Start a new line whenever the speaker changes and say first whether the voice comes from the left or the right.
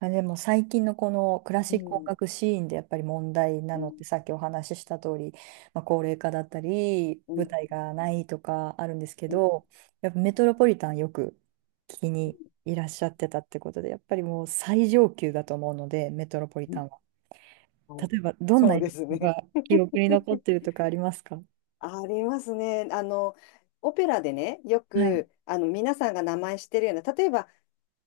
right: あ、でも最近のこのクラ
left: う
right: シック音
left: ん、
right: 楽シーンでやっぱり問題な
left: う
right: の
left: ん、
right: ってさっきお話しした通り、まあ、高齢化だったり
left: うん、
right: 舞台がないとかあるんですけ
left: うん、
right: ど、やっぱメトロポリタンよく聞き
left: う
right: にいらっしゃってたってことで、やっぱりもう最上級だと思うのでメトロポリ
left: ん、
right: タンは。
left: はい。
right: 例えばどんな
left: そうで
right: 演
left: す
right: 奏
left: ね。
right: が記憶に残ってるとかありますか？
left: ありますね。オペラでね、よ
right: はい
left: く、皆さんが名前知ってるような、例えば、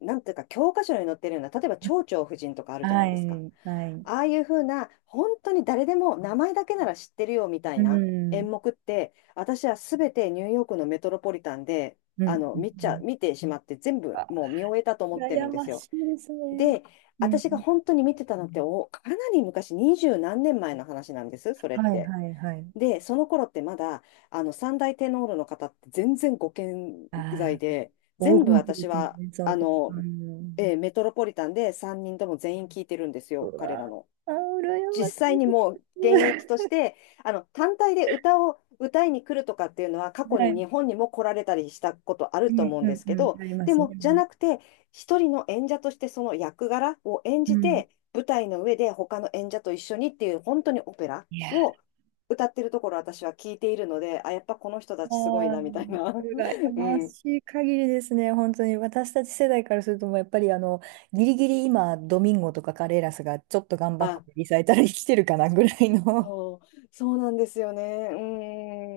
left: なんていうか、教科書に載ってるような、例えば、蝶々夫人とかあるじゃな
right: は
left: いですか。
right: いはい。
left: ああいうふうな、本当に誰でも名前だけなら知ってるよみたい
right: う
left: な演
right: ん
left: 目って、私はすべてニューヨークのメトロポリタンで、
right: うんう
left: 見ちゃ、
right: ん。
left: 見てしまって、全部
right: あ、
left: もう見終えたと思ってる
right: 羨
left: んで
right: ま
left: すよ。
right: しいですね。
left: で、
right: うん。
left: 私が本当に見てたのってかなり昔、二十何年前の話なんです、それっ
right: はい
left: て。
right: はいはい。
left: で、その頃ってまだ、三大テノールの方って全然ご健
right: あ
left: 在
right: あ、
left: で、
right: 黄
left: 全部
right: 金期で
left: 私
right: すね、
left: は、
right: その頃。うん。
left: メトロポリタンで3人とも全員聞いてるんですよ、
right: う
left: 彼
right: わあ、
left: らの。
right: ああ、羨
left: 実
right: まし
left: 際
right: い
left: に
right: で
left: もう
right: す。
left: 現役 として、単体で歌を歌いに来るとかっていうのは、過去
right: は
left: に
right: い。
left: 日本にも来られたりしたことあ
right: う
left: ると
right: ん
left: 思うん
right: う
left: で
right: ん
left: すけ
right: うん。
left: ど、
right: ありま
left: で
right: すね。
left: も、じゃなくて、一人の演者としてその役柄を演
right: う
left: じ
right: ん。
left: て、舞台の上で他の演者と一緒にっていう、本当にオペラ
right: いや
left: を
right: ー、
left: 歌ってるところ私は聞いているので、あ、やっぱこの人
right: あ
left: たちすごいな、みたい
right: ー、
left: な。
right: 羨
left: う
right: ま
left: ん。
right: しい限りですね、本当に。私たち世代からすると、もうやっぱりギリギリ今、ドミンゴとかカレーラスがちょっと頑張って
left: あ、
right: リサイタルに来てるかなぐらいの、
left: そう、そうなんですよね。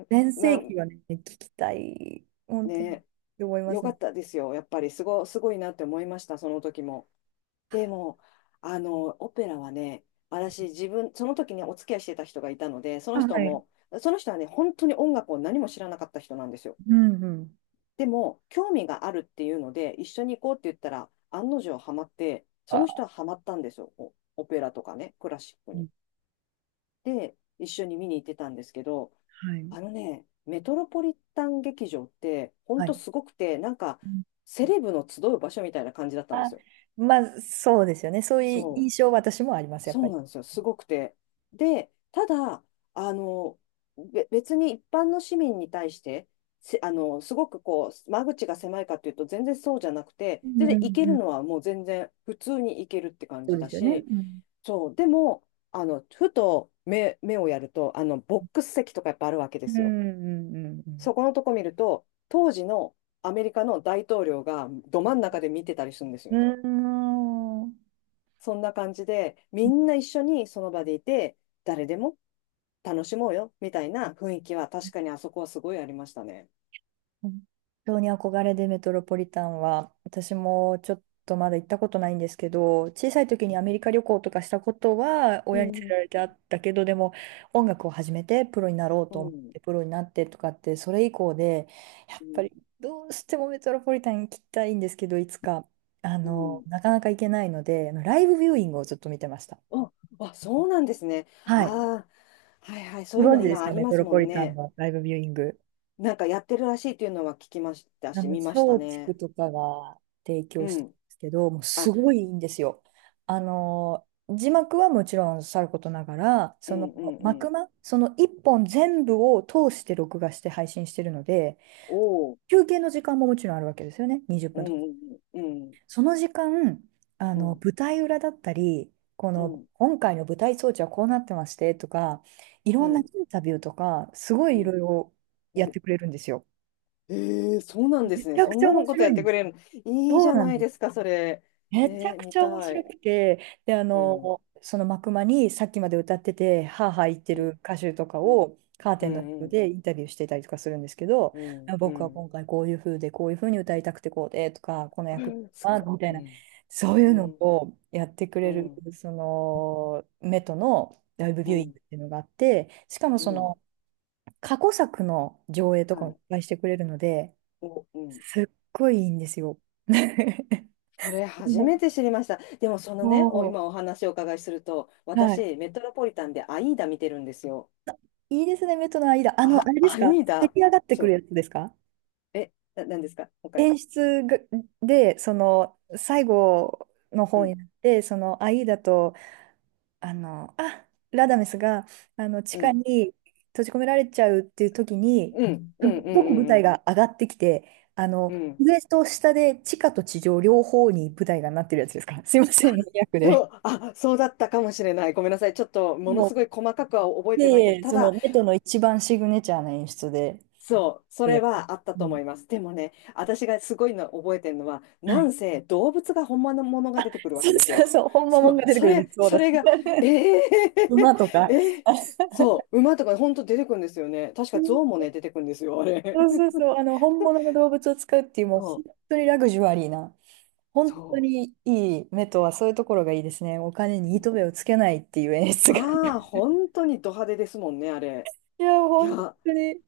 right: 全
left: うー
right: 盛
left: ん。
right: 期はね、聞きたい、本当に、っ
left: ね。
right: て思いま
left: よ
right: す
left: か
right: ね。
left: ったですよ。やっぱりすごいなって思いました、その時も。でも、オペラはね、私、自分、その時にお付き合いしてた人がいたので、そ
right: あ、
left: の人
right: はい。
left: も、その人はね、本当に音楽を何も知らなかった人なんですよ。
right: うんうん。
left: でも、興味があるっていうので、一緒に行こうって言ったら、案の定ハマって、その人
right: あ、
left: はハマったんですよ。オペラとかね、クラシック
right: う
left: に。
right: ん、
left: で、一緒に見に行ってたんですけど、
right: はい。
left: メトロポリタン劇場って、ほん
right: は
left: と
right: い。
left: すごくて、なんか、セレブの集う場所みたいな感じだったんで
right: あ、
left: すよ。
right: まあ、そうですよね。そういう
left: そ
right: 印
left: う、
right: 象は私もあります、やっ
left: そ
right: ぱ
left: う
right: り。
left: なんですよ。すごくて。で、ただ、あの、別に一般の市民に対して、せあの、すごくこう、間口が狭いかっていうと、全然そうじゃなくて、
right: うん
left: 全
right: う
left: 然行け
right: ん
left: る
right: う
left: の
right: ん。
left: はもう全然普通に行けるって感
right: そう
left: じ
right: で
left: だ
right: すよね。
left: し、
right: うん。
left: そう、でも、ふと目をやると、ボックス席とかやっぱあるわけで
right: うんう
left: すよ。
right: んう
left: そ
right: ん
left: このとこ見ると、当時のアメリカの大統領がど真ん中で見てたりするんです
right: う
left: よ。
right: ん。うーん。
left: そんな感じで、みんな一緒にその場でいて、誰でも楽しもうよみたいな雰囲気は確かにあそこはすごいありましたね。
right: 本当に憧れでメトロポリタンは、私もちょっとまだ行ったことないんですけど、小さい時にアメリカ旅行とかしたことは
left: う
right: 親に連れ
left: ん。
right: られてあったけど、でも音楽を始めてプロになろう
left: う
right: と思っ
left: ん、
right: てプロになってとかって、それ以降で、やっ
left: う
right: ぱ
left: ん、
right: りどうしてもメトロポリタン行きたいんですけど、いつか、
left: うん、
right: なかなか行けないので、あのライブビューイングをずっと見てました。
left: あ、あ、そうなんですね。
right: はい。
left: ああ、はいはい、そ
right: ご
left: ういう
right: 存
left: の
right: 知です
left: 今あ
right: か、
left: り
right: メ
left: ま
right: ト
left: す
right: ロ
left: も
right: ポ
left: ん
right: リタン
left: ね。
right: のライブビューイング。
left: なんかやってるらしいというのは聞きましたし、見ました
right: 松竹
left: ね。
right: とかが提
left: う
right: 供してるん
left: ん。
right: ですけど、もう
left: あ、
right: すごいいいんですよ。字幕はもちろんさることながら、
left: う
right: その
left: ん、うん、う
right: 幕
left: ん。
right: 間、その一本全部を通して録画して配信してるので、
left: おお。
right: 休憩の時間ももちろんあるわけですよね、20
left: う
right: 分とか。
left: ん、うん、
right: その時間、
left: うん、
right: 舞台裏だったり、こ
left: う
right: の、
left: ん、
right: 今回の舞台装置はこうなってましてとか、い
left: う
right: ろんなイ
left: ん、
right: ンタビューとか、すご
left: う
right: いいろい
left: ん、
right: ろやっ
left: お、
right: てくれるんですよ。
left: ええ、そうなんで
right: め
left: す
right: ち
left: ね。
right: ゃ
left: そ
right: く
left: ん
right: ちゃ
left: な
right: 面
left: のこと
right: 白
left: や
right: い
left: っ
right: ん
left: て
right: で
left: く
right: す。
left: れるの。いいじ
right: そう
left: ゃ
right: な
left: な
right: ん
left: い
right: で
left: で
right: す。
left: すか、それ。え
right: めちゃ
left: え、
right: く
left: 見
right: ちゃ面
left: た
right: 白
left: い。
right: くて、で、
left: うん、う
right: その幕間にさっきまで歌ってて、ハーハー言ってる
left: ん、
right: 歌手とか
left: うん、
right: をカー
left: う
right: テンの人
left: ん、
right: でインタビューしてたりとかするんですけど、
left: うん、う
right: 僕は
left: ん。
right: 今回こういう風で、こういう風に歌いたくてこうでとか、この
left: う
right: 役
left: ん、す
right: は
left: ご
right: みた
left: い。
right: い
left: う
right: な、そういうの
left: ん、うん、
right: をやってく
left: う
right: れる、
left: ん、
right: その、メトのライブ
left: う
right: ビューイン
left: ん、
right: グっていうのがあって、しかも
left: う
right: そ
left: ん。
right: の、過去作の上映と
left: は
right: かもいっ
left: い。
right: ぱいしてくれるので、
left: うん。
right: すっごいいいんですよ。
left: それ初めて知りました。でも
right: も
left: 今お話をお伺いすると、
right: う、はい。
left: 私、メトロポリタンでアイーダ見てるんですよ。
right: いいですね、目との間。
left: あ、
right: あれです
left: アイ
right: か、
left: ー
right: 出
left: ダ。
right: 来上がってく
left: そ
right: る
left: う。
right: やつですか？
left: え、なんですか、他。
right: 演出がで、その、最後の
left: う
right: 方
left: ん、
right: になって、その、アイーダと、ラダメスが、地
left: う
right: 下
left: ん、
right: に閉じ込められちゃうっていう時に、
left: うん、
right: す
left: う
right: っ
left: ん、うん、う
right: ごく舞
left: ん、う
right: 台
left: ん。
right: が上がってきて、
left: うん、
right: 上と下で地下と地上両方に舞台がなってるやつですか？すいませ
left: あ、
right: ん、マニアックで。
left: そう、あ、そうだったかもしれない。ごめんなさい。ちょっと、もの
right: も
left: すご
right: う、
left: い細かくは覚えてないけど、
right: で
left: た
right: その、
left: だ、
right: メトの一番シグネチャーな演出で、
left: そう、そ
right: そ
left: れ
right: れ。
left: はあった
right: う
left: と思
right: ん、
left: います。でもね、私がすごいの覚えてるのは、
right: は
left: な
right: い、
left: んせ動物が本物のものが出てくるわ
right: そう
left: けです
right: そう
left: よ。
right: そう、ほんま
left: そ
right: もんが
left: う、
right: 出て
left: そ
right: くるんで
left: れ、
right: す。そう
left: そ
right: だ。
left: れが、えー、
right: 馬と か。あ、
left: そう、馬とか本当出てくるんですよね。確か象もね、出てくるんですよ、あれ。
right: そうそうそう、本物の動物を使うっていう、もう
left: そ
right: 本
left: う、
right: 当にラグジュアリーな、本当
left: そ
right: にいい目とはそういうところがいいですね。お金に糸
left: う。
right: 目をつけないっていう演出が。
left: ああ、
right: い
left: 本当にド派手ですもんね、あれ。
right: や、
left: い
right: 本
left: や、
right: 当に。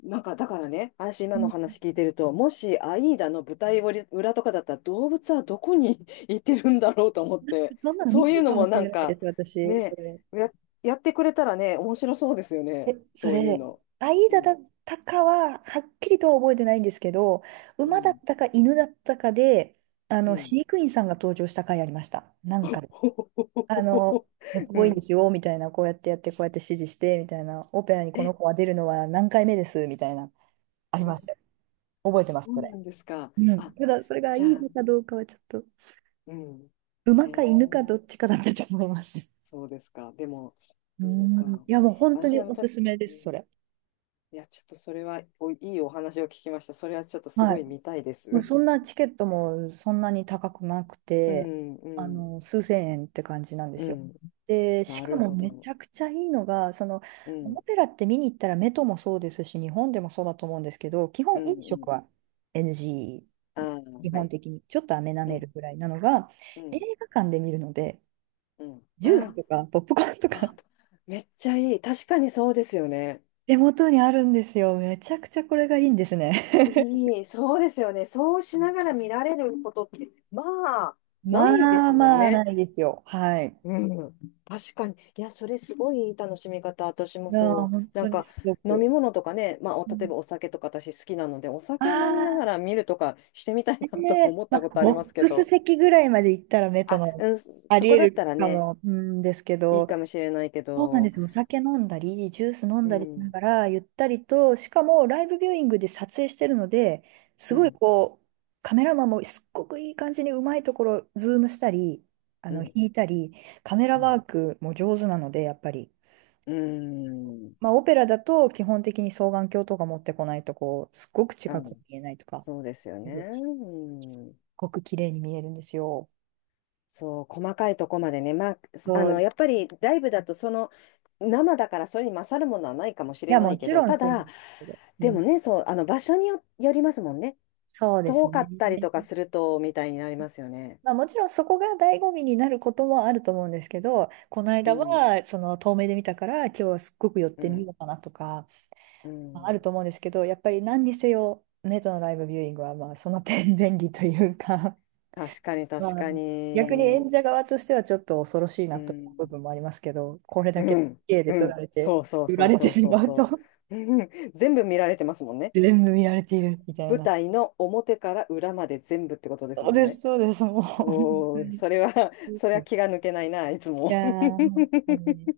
left: なんかだからね、私
right: う
left: 今の
right: ん、
left: 話聞いてると、もしアイーダの舞台裏とかだったら動物はどこに いてるんだろうと思って、
right: そんなの
left: そ
right: 見
left: うい
right: た
left: うの
right: かも
left: も
right: し
left: なん
right: れないで
left: か
right: す、私。そ
left: ね、
right: れ。
left: や、やってくれたらね、面白そうですよ
right: え、
left: ね、
right: そ
left: そういう
right: れ、
left: の。
right: アイ
left: う
right: ダだ
left: ん、
right: ったかは、はっきりとは覚えてないんですけど、
left: う
right: 馬だっ
left: ん、
right: たか犬だったかで、
left: うん。
right: 飼育員さんが登場した回ありました。なんか、あの、かっ
left: う
right: こいいんで
left: ん。
right: すよ、みたいな、こうやってやって、こうやって指示して、みたいな、オペラにこの
left: え、
right: 子は出るのは何回目です、みたいな、あります、
left: お
right: 覚えて
left: そ
right: ます、
left: う
right: そ
left: な
right: れ。
left: んですか。
right: うん。
left: あ、
right: ただ、それがい
left: じゃ
right: い
left: あ、
right: のかどうかはちょっと、
left: うん。へ
right: 馬か犬かど
left: え、
right: っちかだったと思います。
left: そうですか。でも、
right: う
left: 犬か。
right: ん。いや、もう本当
left: 私
right: に
left: が見
right: おす
left: た、
right: すめで
left: う
right: す、
left: ん、
right: それ。
left: いや、ちょっとそれはいいお話を聞きました。それはちょっとす
right: は
left: ご
right: い。
left: い見たいです。
right: もう そんなチケットもそんなに高くなく
left: う
right: て、
left: ん、うん、
right: 数千円って感じなんで
left: う
right: すよ。
left: ん。
right: で、し
left: な
right: か
left: る
right: も
left: ほ
right: めち
left: ど。
right: ゃくちゃいいのが、その、
left: うん、
right: オペラって見に行ったらメトもそうですし、日本でもそうだと思うんですけど、基
left: う
right: 本
left: ん、
right: 飲
left: う
right: 食
left: ん。
right: は
left: ああ、
right: NG、基
left: は
right: 本
left: い。
right: 的にちょっと飴舐
left: う
right: め
left: ん、
right: るぐらいなのが、
left: う
right: 映
left: ん、
right: 画館で見るので、
left: うん。
right: ジュース
left: あ
right: とかポップコーンとか
left: あ、あ、めっちゃいい。確かにそうですよね。
right: 手元にあるんですよ。めちゃくちゃこれがいいんですね。
left: いい、そうですよね。そうしながら見られることって、まあ、ないで
right: まあ
left: すもん
right: まあな
left: ね。
right: いですよ。はい。
left: うん、確かに。いや、それすごいいい楽しみ方。私も
right: いやー、
left: そ
right: 本
left: う。な
right: 当
left: ん
right: に
left: か、
right: すご
left: 飲み
right: く。
left: 物とかね、まあ、例えばお酒とか私好きなので、お
right: あ
left: 酒飲みながら
right: あ、
left: 見るとかしてみたい
right: え、
left: なと
right: え
left: 思っ
right: ま
left: た
right: あ、
left: ことあり
right: ボ
left: ます
right: ッ
left: け
right: クス
left: ど。
right: 席ぐらいまで行ったら目と
left: あ、
right: の、
left: うん、
right: あ
left: そ
right: り
left: こ
right: え
left: だっ
right: る
left: たら
right: か
left: ね、
right: も、うんですけ
left: いい
right: ど、
left: かもしれないけ
right: そうなんで
left: ど、
right: すよ。お酒飲んだり、ジュース飲ん
left: う
right: だりしな
left: ん、
right: がら、ゆったりと、しかもライブビューイングで撮影してるので、
left: う
right: すごい
left: ん、
right: こう、カメラマンもすっごくいい感じにうまいところ、ズームしたり、
left: うん、
right: 引いたり、カメラ
left: う
right: ワ
left: ん、
right: ークも上手なので、やっぱり。
left: うん、
right: まあ、オペラだと基本的に双眼鏡とか持ってこないと、こう、すっごく
left: う
right: 近く
left: ん、
right: 見えないとか。
left: そうですよね。
right: すっ
left: うん、
right: ごく綺麗に見えるんですよ。
left: そう、細かいとこまでね、まあ、
right: そう。い
left: やっぱりライブだと、生だからそれに勝るものはないかもしれ
right: や、
left: な
right: も
left: いけ
right: ち
left: ど、
right: ろん
left: た
right: そうなん
left: だ、
right: ですけど。う
left: でも
right: ん。
left: ね、そう、場所よりますもんね。
right: そうです
left: 遠か
right: ね。
left: ったりとかすると、みたいになりますよね。
right: まあ、もちろんそこが醍醐味になることもあると思うんですけど、この
left: う
right: 間
left: ん、
right: はその遠目で見たから今日はすっごく寄っ
left: う
right: てみ
left: ん、
right: ようかなとか、
left: う
right: まあ、あ
left: ん。
right: ると思うんですけど、やっぱり何にせよネットのライブビューイングはまあその点便利というか、
left: 確かに、
right: ま
left: 確
right: あ、
left: か
right: 逆に
left: に。
right: 演者側としてはちょっと恐ろしい
left: う
right: なと
left: ん、
right: 思う部分もありますけど、これだ
left: う
right: け
left: ん、
right: K で
left: う
right: 撮ら
left: ん。
right: れて、
left: そうそう
right: 売
left: そ
right: ら
left: う
right: れて
left: そう
right: し
left: そう
right: まうと
left: そう。うん、全部見られてますもんね。
right: 全部見られているみたい
left: 舞
right: な。
left: 台の表から裏まで全部ってことです
right: そう
left: もん
right: です、
left: ね。
right: そうです、もう、本当
left: おー、
right: に。い
left: それは、それは気が抜けないな、いつ
right: や
left: も。
right: ー、本当に。い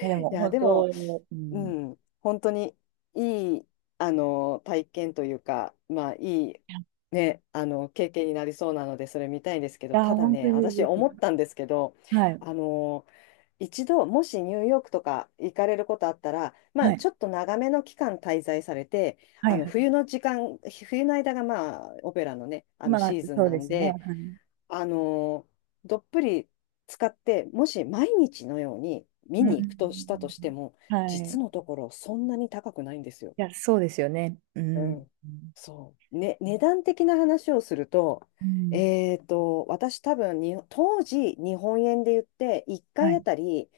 right: や、でも、
left: や、
right: 本
left: で
right: 当、
left: も、
right: う
left: う
right: ん。い
left: ん、本当にいい、体験というか、まあ、いい、ね、経験になりそうなので、それ見たいんですけど、
right: や、
left: ただ
right: 本当
left: ね、
right: に
left: 私
right: ぜひ。
left: 思ったんですけど、
right: はい、
left: あの、一度、もしニューヨークとか行かれることあったら、ま
right: は
left: あ、
right: い、
left: ちょっと長めの期間滞在されて、
right: は
left: あ
right: い、
left: の、
right: はい。
left: 冬の時間、冬の間が、まあ、オペラのね、
right: まあ、
left: シーズン
right: そう
left: な
right: で
left: ん
right: すね。は
left: で、
right: い。
left: あのどっぷり使って、もし毎日のように見
right: う
left: に行くとしたと
right: ん。
left: しても、
right: はい。
left: 実
right: い
left: のところそんなに高くないんですよ。
right: や、そうですよね。う
left: う
right: ん。
left: ん。そう。ね、値段的な話をすると、
right: うん。
left: 私多分に、当時日本円で言って1
right: は
left: 回あ
right: い、
left: たり、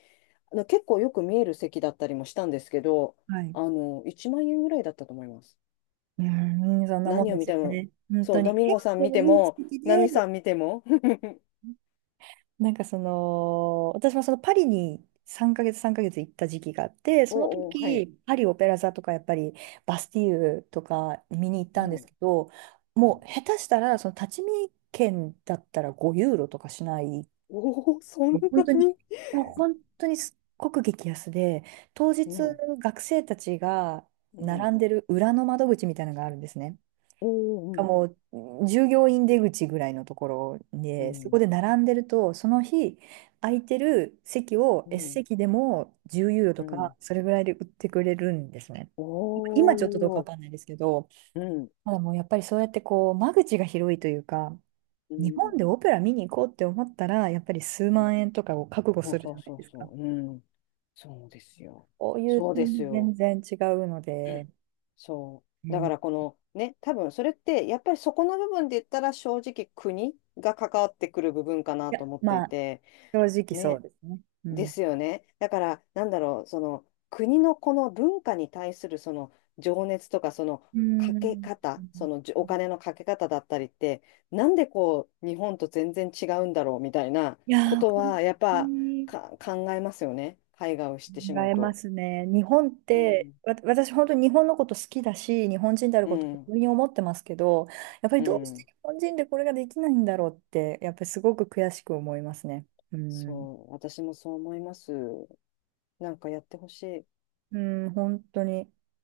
left: 結構よく見える席だったりもしたんですけど、
right: はい。
left: 1万円ぐらいだったと思います。
right: うん、そんなもん
left: 何を
right: で
left: 見
right: す
left: て
right: よ
left: も、
right: ね。本
left: そ
right: 当
left: う、ド
right: に。
left: ミン
right: 結
left: ゴさん見
right: 構
left: て
right: いい時
left: も、
right: 期
left: 何
right: で、
left: さん見ても。
right: なんかその、私もそのパリに3ヶ月行った時期があって、その
left: おうおう、はい。
right: 時、パリオペラ座とかやっぱりバスティーユとか見に行っ
left: う
right: たんです
left: ん、
right: けど、
left: う
right: も
left: ん、
right: う下手したらその立ち見券だったら5ユーロとかしない、
left: おお、そん
right: もう
left: な
right: 本当に、
left: に、
right: もう本当にすっごく激安で、当日
left: うん、
right: 学生たちが
left: うん、
right: 並んでる裏の窓口みたいなのがあるんですね。
left: お
right: か
left: ー、
right: もう従業員出口ぐらいのところ
left: う
right: で、そこ
left: ん、
right: で並んでると、その日空いてる席を
left: う
right: S
left: ん、
right: 席でも10ユーロ
left: う
right: と
left: ん、う
right: か、
left: ん、
right: それぐらいで売ってくれるんですね。
left: お
right: 今ちょっとどうかわ
left: ー、
right: かんないですけど、
left: うん、
right: ただもうやっぱりそうやってこう、間口が広いというか、
left: う
right: 日
left: ん、
right: 本でオペラ見に行こうって思ったら、やっぱり数
left: うん、
right: 万円とかを覚悟
left: そう
right: する
left: そ
right: じ
left: う
right: ゃない
left: そう
right: です
left: そ
right: か。
left: う、うん、そうですよ。
right: こういう
left: そうで
right: 点
left: す
right: に全
left: よ。
right: 然違うので、
left: そ
right: う
left: う。だ
right: ん、
left: か
right: い
left: らこのね、多分それってやっぱりそこの部分で言ったら正直国が関わってくる部分かな
right: や、
left: と思ってい
right: まあ、
left: て、
right: 正直そう
left: ね、
right: ですね。う
left: で
right: ん。
left: すよね。だから、なんだろう、その国のこの文化に対するその情熱とか、その
right: う
left: かけ
right: ん。
left: 方、そのじお金のかけ方だったりって、なんでこう、日本と全然違うんだろうみたいな
right: い
left: こ
right: やー、
left: と
right: 本
left: は、やっ
right: 当
left: ぱ
right: に
left: か考えますよね。海外を知ってし
right: 考
left: まう
right: えま
left: と。
right: すね。日本っ
left: う
right: て、
left: ん、
right: わ、私本当に日本のこと好きだし、日本人である
left: う
right: こと誇
left: ん、
right: りに思ってますけど、やっぱり
left: う
right: どうして
left: ん。
right: 日本人でこれができないんだろうって、やっぱりすごく悔しく思いますね。うん、
left: そう、私もそう思います。なんかやってほしい。
right: うん、本当に。